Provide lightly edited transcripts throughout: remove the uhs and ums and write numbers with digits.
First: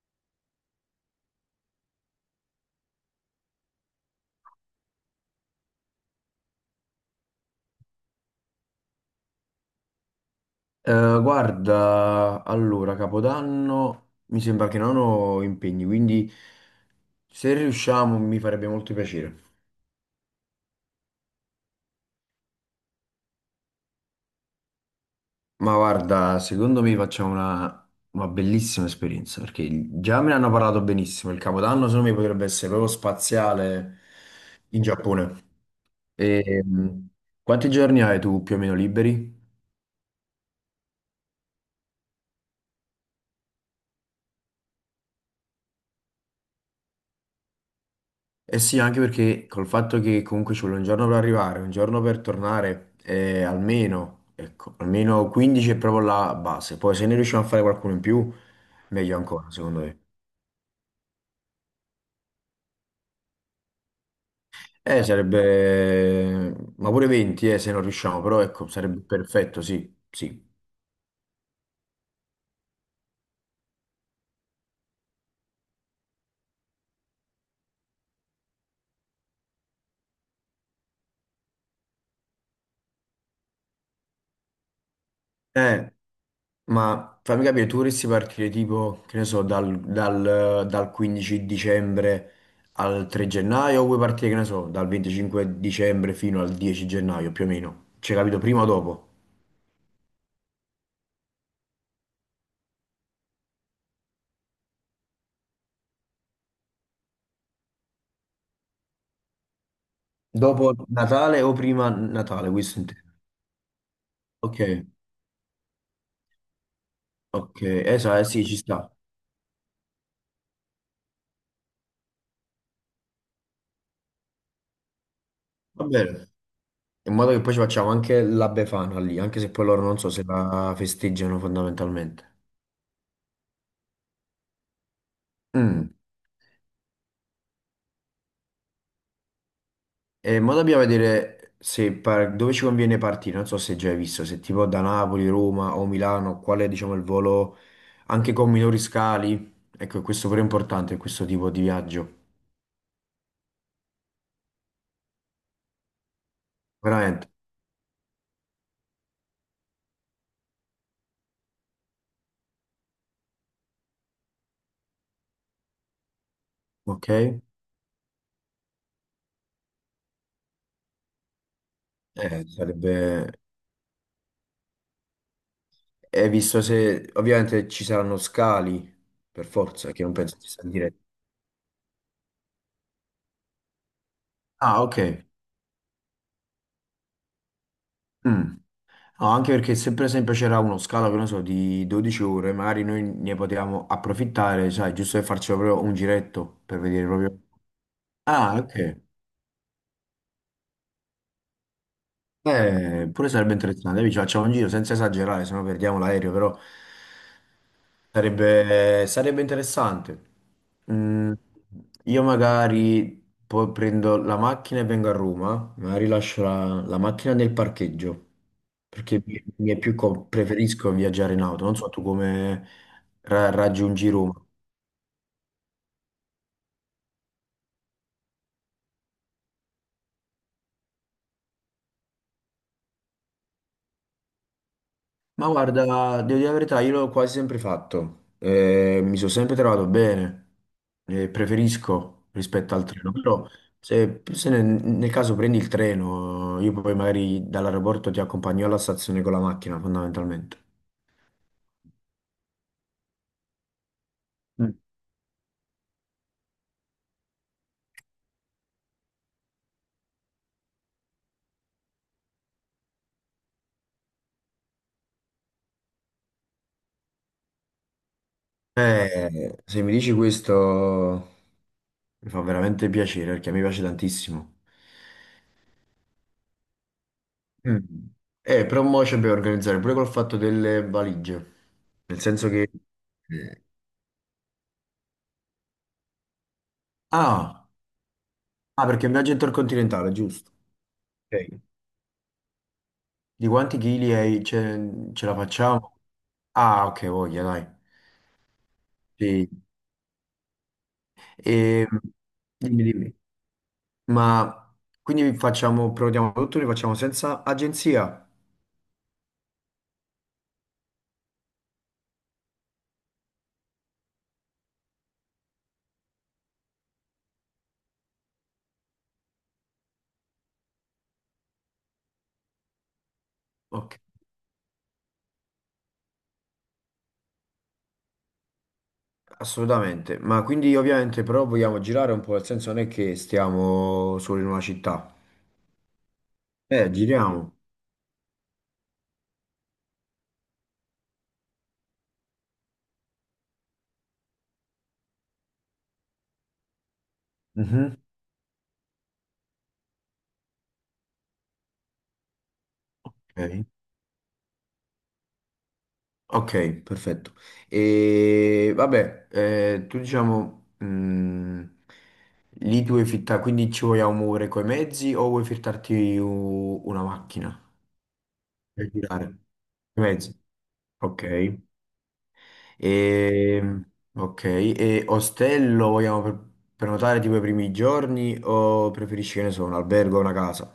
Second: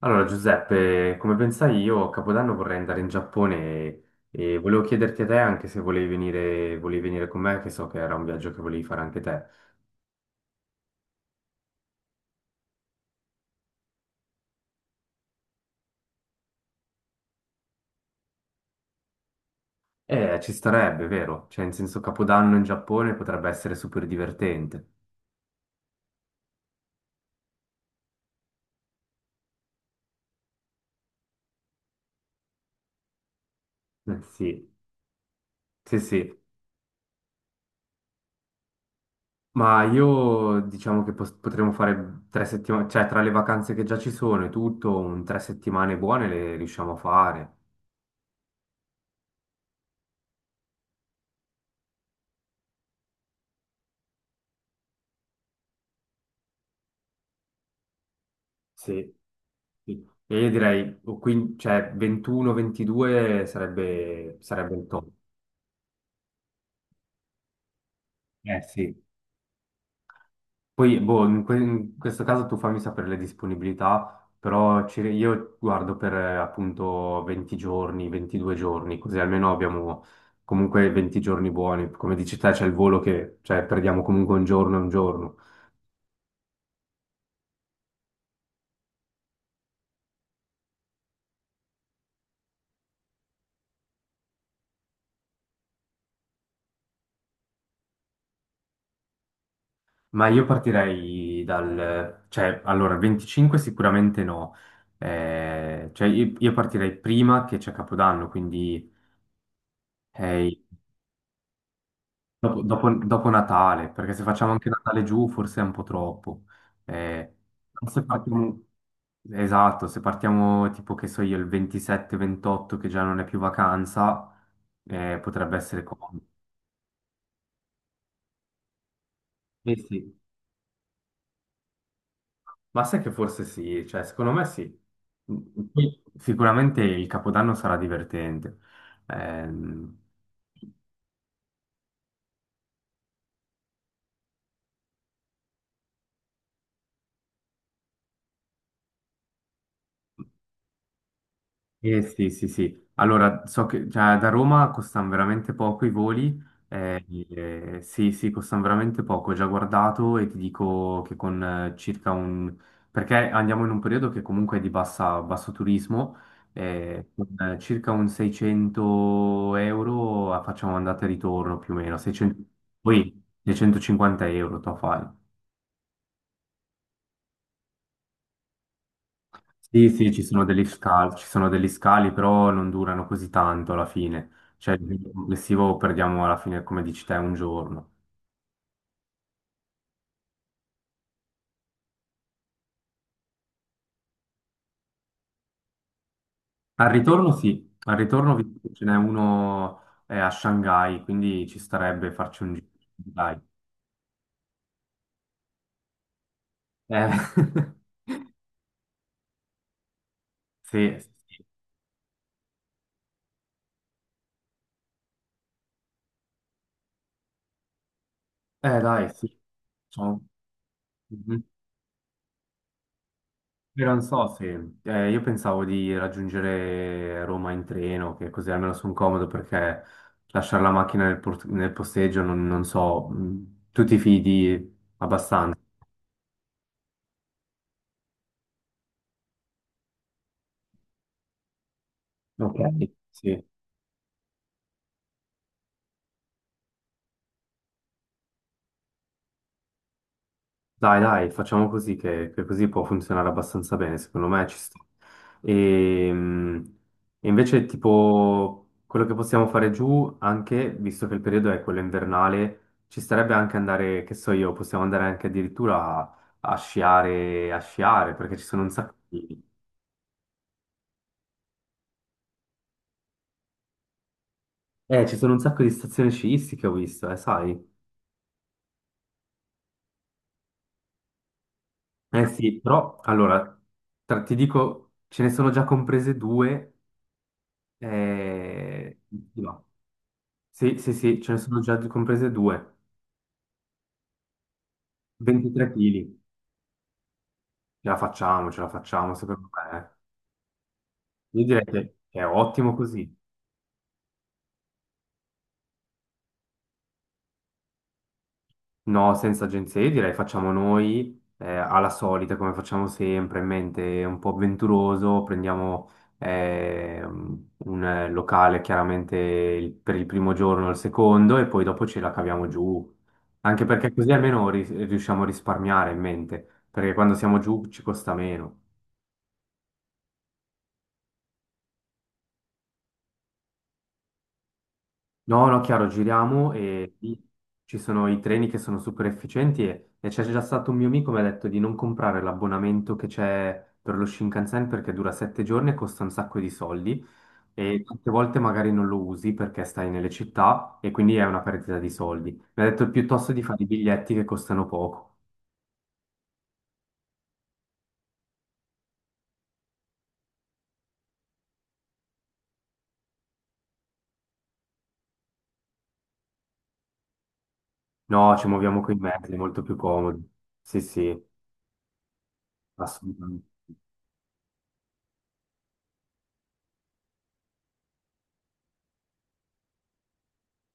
Allora, Giuseppe, come pensai io, a Capodanno vorrei andare in Giappone e volevo chiederti a te anche se volevi venire con me, che so che era un viaggio che volevi fare anche te. Guarda, allora, Capodanno mi sembra che non ho impegni, quindi se riusciamo mi farebbe molto piacere. Ci starebbe, vero? Cioè, in senso, Capodanno in Giappone potrebbe essere super divertente. Ma guarda, secondo me facciamo una bellissima esperienza, perché già me ne hanno parlato benissimo. Il Capodanno secondo me potrebbe essere proprio spaziale Eh sì, in Giappone. sì, sì. E, quanti giorni hai tu più o meno liberi? Ma io diciamo che potremmo fare 3 settimane, cioè tra le vacanze che già ci sono e tutto, un 3 settimane buone le riusciamo a fare. Eh sì, anche perché col fatto che comunque ci vuole un giorno per arrivare, un giorno per tornare, almeno, ecco, almeno 15 è proprio la base. Poi se ne riusciamo a fare qualcuno in più, Sì, meglio ancora, secondo me. sì. E io direi o cioè, 21-22 sarebbe il top. sarebbe, ma pure 20, se non riusciamo, però Eh ecco, sì. sarebbe perfetto, sì, sì. Poi, boh, in questo caso tu fammi sapere le disponibilità, però io guardo per appunto 20 giorni, 22 giorni, così almeno abbiamo comunque 20 giorni buoni. Come dici te, c'è il volo che, cioè, perdiamo comunque un giorno e un giorno. Eh, ma fammi capire, tu vorresti partire tipo, che ne so, dal 15 dicembre al 3 gennaio, o vuoi partire, che ne so, dal 25 dicembre fino al 10 gennaio più o meno? Cioè, capito, prima o dopo? Ma io partirei dal, cioè, allora, 25 sicuramente no. Cioè, io partirei prima che c'è Capodanno, quindi eh, Dopo Natale o prima Natale, dopo, questo dopo- intendo. dopo Natale, perché se facciamo Ok, anche Natale giù forse è un po' troppo. Eh, ok, però se esatto, sì, ci partiamo- sta. Esatto, se partiamo tipo che so io il 27-28 che già non è più vacanza, potrebbe essere Va comodo. bene. In modo che poi ci facciamo anche la Befana lì, anche se poi Eh loro non so sì. se la festeggiano fondamentalmente. Ma sai che forse sì, cioè secondo me sì. Mm. Poi sicuramente il Capodanno sarà divertente. Ehm, E mo dobbiamo vedere se dove ci conviene partire. Non so se già hai visto, se tipo da Napoli, Roma o Milano, qual è diciamo il volo anche con minori scali. Ecco, questo pure è importante, questo tipo di eh viaggio. sì, sì, sì. Allora, so che cioè, da Roma costano veramente poco i voli. Veramente, Sì, sì, costano veramente poco. Ho già guardato e ti dico che con circa un. Perché andiamo in un periodo che comunque è di basso turismo, ok? Con circa un 600 euro facciamo andata e ritorno più o meno, 600. Poi Sarebbe... 650 euro tu fai. E visto se ovviamente ci saranno scali, per Sì, forza, che sì, non penso ci sia diretto. Ci sono degli scali, però non durano così tanto alla fine. Cioè, Ah, ok. il complessivo perdiamo alla fine, come dici te, un giorno. Mm. No, anche perché se per esempio c'era uno scalo, che non so, di 12 ore, magari noi ne potevamo approfittare, sai, giusto per farci proprio un giretto per Al vedere ritorno proprio. sì, al ritorno ho Ah, visto che ce n'è ok. uno a Shanghai, quindi ci starebbe farci un giro. Pure Dai. sarebbe interessante. Dai, ci facciamo un giro senza esagerare, se no perdiamo l'aereo, però Eh, sarebbe interessante. sì, Mm, sì. io magari poi prendo la macchina e vengo a Roma, magari lascio la macchina nel parcheggio, Dai, perché sì. mi è più Ciao. Preferisco viaggiare in Mhm. auto. Non so tu come Io non raggiungi so Roma. se io pensavo di raggiungere Roma in treno, che così almeno sono comodo perché lasciare la macchina nel posteggio non so, tu ti fidi Ma abbastanza. guarda, devo dire la verità, io l'ho quasi sempre fatto, eh, mi sono sempre trovato bene, eh, preferisco Ok. rispetto al treno, Sì. però se, nel caso prendi il treno, io poi magari dall'aeroporto ti accompagno alla stazione con la macchina, fondamentalmente. Dai, dai, facciamo così che così può funzionare abbastanza bene, secondo me ci Mm. sta. E, mm, e invece tipo quello che possiamo fare giù, anche visto che il periodo è quello invernale, ci starebbe anche andare, che so io, possiamo andare anche addirittura a sciare, perché Se mi dici questo mi fa veramente piacere perché mi piace tantissimo. Ci sono un sacco di stazioni sciistiche, ho visto, sai? Mm. Però mo ci dobbiamo organizzare pure col fatto delle valigie, nel Eh senso sì, che... però allora, eh, ti dico, ce ne sono già comprese due. Ah! Ah, Eh, perché è un viaggio no, intercontinentale, giusto. sì, sì, sì, ce ne Ok. sono già comprese due. Di quanti chili ce, ce la 23 facciamo? kg. Ah, ok, voglia, dai. Ce la facciamo, secondo Sì. me. Io direi E, che è ottimo dimmi, così. dimmi. Ma quindi facciamo, prenotiamo tutto, li facciamo senza agenzia? No, senza agenzie, io direi facciamo noi alla solita, come facciamo sempre, in mente un po' avventuroso, prendiamo un locale chiaramente per il primo giorno o il secondo e poi dopo ce la caviamo giù. Anche perché Ok, così almeno riusciamo a risparmiare in mente, perché quando siamo giù ci costa meno. assolutamente. Ma quindi ovviamente però vogliamo girare un po', nel senso non è che stiamo solo in una città. No, no, chiaro, giriamo e lì Giriamo. ci sono i treni che sono super efficienti e c'è già stato un mio amico che mi ha detto di non comprare l'abbonamento che c'è per lo Shinkansen perché dura 7 giorni e costa un sacco di soldi e Mhm. tante volte magari non lo usi perché stai nelle città e quindi è una perdita di soldi. Mi ha detto piuttosto Ok. di fare i biglietti che costano poco. Ok, perfetto. E vabbè, tu diciamo, lì tu vuoi fittare, quindi ci vogliamo muovere coi mezzi o vuoi fittarti una macchina? No, ci muoviamo Per con i girare. mezzi, è molto più I comodo. mezzi. Sì, Ok. sì, assolutamente. E, ok, e ostello vogliamo prenotare tipo i primi giorni o preferisci, che ne so, un albergo o una casa?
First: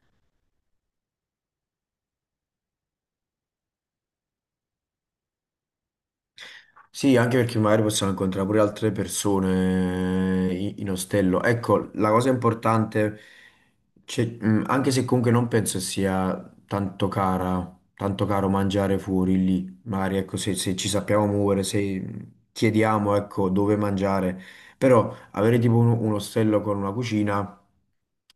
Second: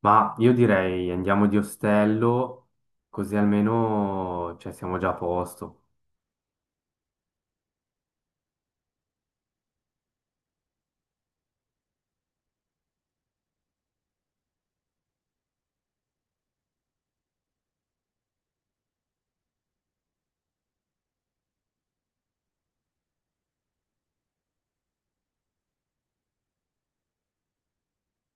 Ma io direi andiamo di ostello, così almeno cioè, siamo già a posto. Sì, anche perché magari possiamo incontrare pure altre persone in ostello. Ecco, la cosa importante, anche se comunque non penso sia tanto cara, tanto caro mangiare fuori lì, magari ecco, se, se ci sappiamo muovere, se chiediamo ecco, dove mangiare, però avere tipo un ostello con una cucina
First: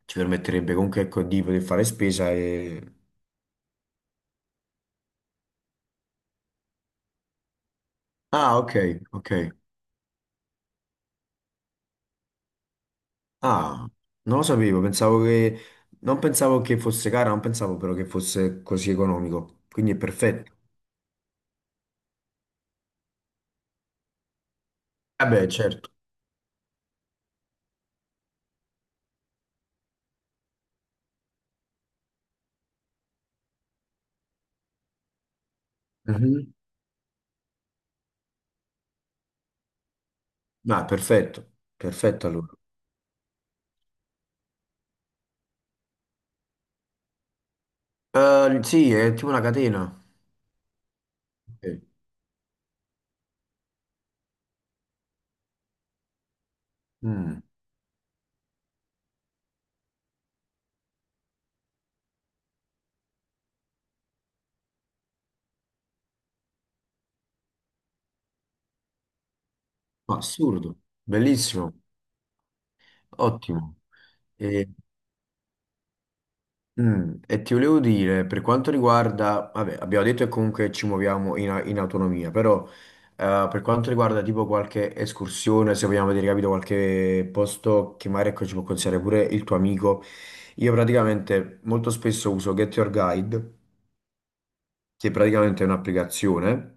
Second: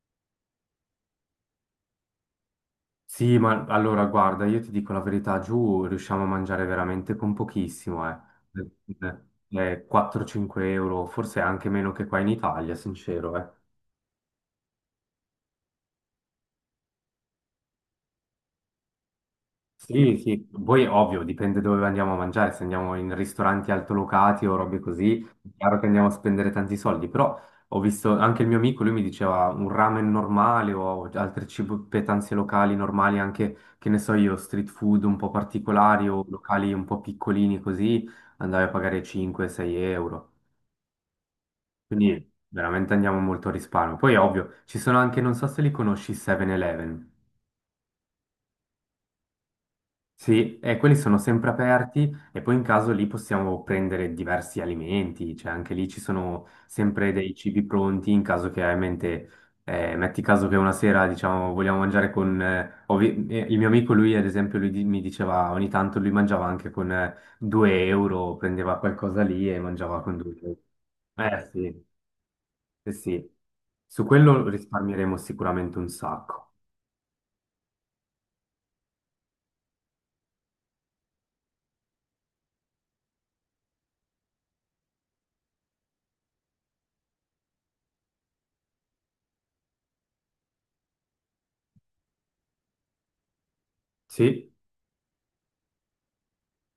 ci permetterebbe comunque ecco, di poter fare spesa e... Sì, ma allora guarda, io ti dico la verità, giù riusciamo a mangiare veramente con pochissimo, eh. Ah, ok, Eh, ok. 4-5 euro, forse anche meno che qua in Italia, sincero, eh. Ah, non lo sapevo, pensavo che... Non pensavo che fosse cara, non pensavo però che fosse così economico. Quindi è Sì, sì, perfetto. poi ovvio, dipende dove andiamo a mangiare, se andiamo in ristoranti altolocati o robe così, Vabbè, è chiaro che certo. andiamo a spendere tanti soldi, però ho visto anche il mio amico, lui mi diceva un ramen normale o altre petanze locali normali, anche che ne so io, street food un po' particolari o Mhm. locali un po' piccolini così, andavi a pagare 5-6 euro, Ah, perfetto. Perfetto quindi allora. veramente andiamo molto a risparmio. Poi ovvio, ci sono anche, non so se li conosci, 7-Eleven. Sì, è tipo una catena. Sì, e quelli sono sempre Ok. aperti e poi in caso lì possiamo prendere diversi alimenti, cioè anche lì ci sono sempre dei Mm. cibi pronti in caso che hai in mente, metti caso che una sera diciamo vogliamo mangiare con, il mio amico lui ad esempio mi diceva ogni tanto lui mangiava anche con 2 euro, prendeva qualcosa lì e mangiava con 2 euro. Assurdo. Eh Bellissimo. sì, sì, sì, Ottimo. su quello risparmieremo sicuramente un sacco. Mm, e ti volevo dire, per quanto riguarda, vabbè, abbiamo detto che comunque ci muoviamo in autonomia, però per quanto riguarda tipo qualche escursione, se vogliamo vedere, capito, qualche posto che magari ecco, ci può consigliare pure il tuo amico, io praticamente molto spesso uso Get Your Guide, Sì. che praticamente è un'applicazione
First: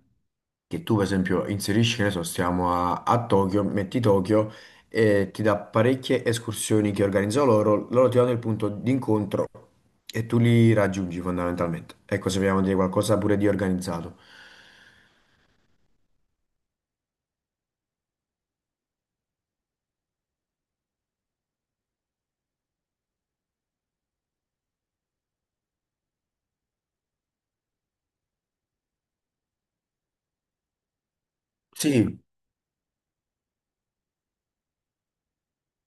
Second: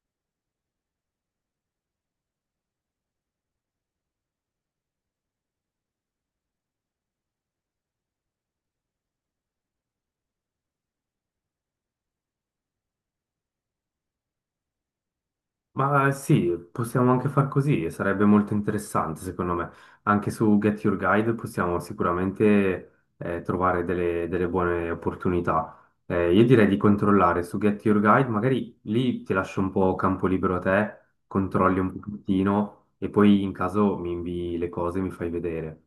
che tu, per esempio, inserisci, che ne so, stiamo a Tokyo, metti Tokyo e ti dà parecchie escursioni che organizzano loro, loro ti danno il punto d'incontro e tu li raggiungi fondamentalmente. Ecco, se vogliamo dire qualcosa pure di organizzato. Ma sì, possiamo anche far così, e sarebbe molto interessante secondo me. Anche su Get Your Guide possiamo sicuramente trovare delle buone opportunità. Io direi di controllare su Get Your Guide, magari lì ti lascio un po' campo libero a te, controlli un Sì, pochettino e poi in caso mi invii le cose e mi fai vedere.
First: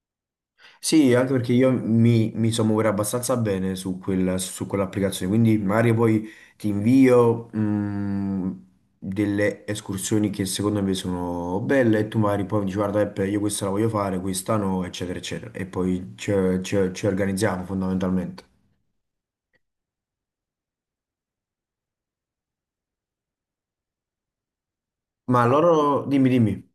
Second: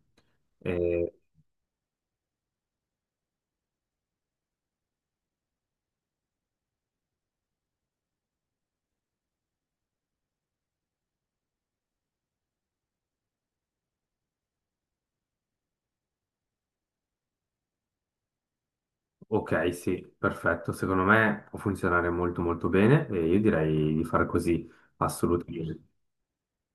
Eh, sì, anche perché io mi so muovere abbastanza bene su su quell'applicazione, quindi magari poi ti invio delle escursioni che secondo me sono belle e tu magari poi mi dici guarda Peppe, io questa la voglio fare, questa no, eccetera, eccetera. E poi ci, ci organizziamo fondamentalmente. ok, sì, perfetto, secondo me può funzionare molto molto bene e io direi di fare così, Ma assolutamente. loro, dimmi, dimmi.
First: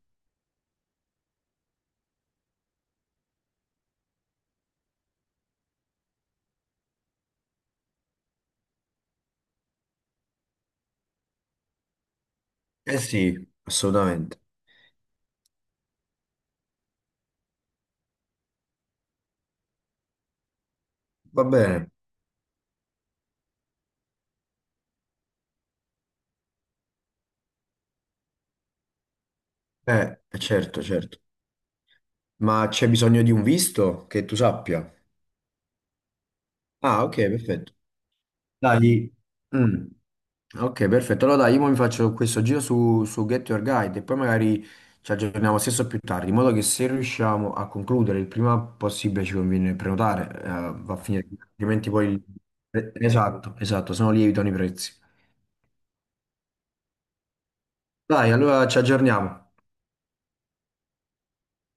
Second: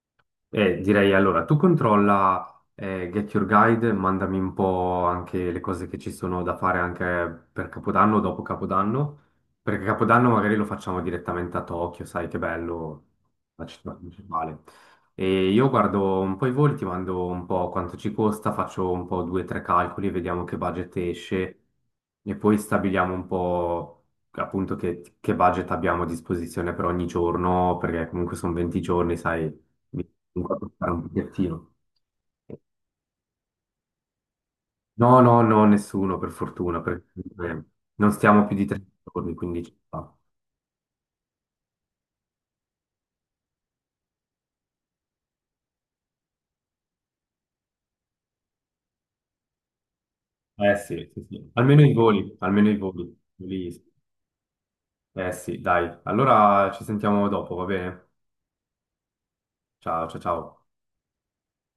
Direi allora, tu controlla Get Your Guide, mandami un po' anche le cose che ci sono da fare anche per Capodanno, dopo Capodanno, perché Capodanno magari lo facciamo direttamente a Tokyo, sai che Eh bello, sì, la città assolutamente. principale. E io guardo un po' i voli, ti mando un po' quanto ci costa, faccio un po' due o tre calcoli, vediamo che budget Va esce bene. e poi stabiliamo un po' appunto che budget abbiamo a disposizione per ogni giorno, perché comunque sono 20 giorni, sai mi mi vado a Certo, fare un certo. bigliettino. Ma c'è bisogno di un visto che tu sappia. No, no, no, nessuno, per fortuna, Ah, perché ok, eh, perfetto. non stiamo più di tre Dai. giorni, quindi ci Mm. sta. Ok, perfetto. Allora dai, io mo mi faccio questo giro su, su Get Your Guide e poi magari ci aggiorniamo stesso più tardi, in modo che se riusciamo a concludere il prima possibile ci conviene prenotare, Eh va a sì, sì, finire, sì. Almeno altrimenti i poi... voli, almeno i voli. Esatto, Quelli- esatto, se no lievitano i prezzi. Eh sì, dai. Allora ci sentiamo dopo, va bene? Dai, allora ci aggiorniamo. Ciao, ciao, ciao.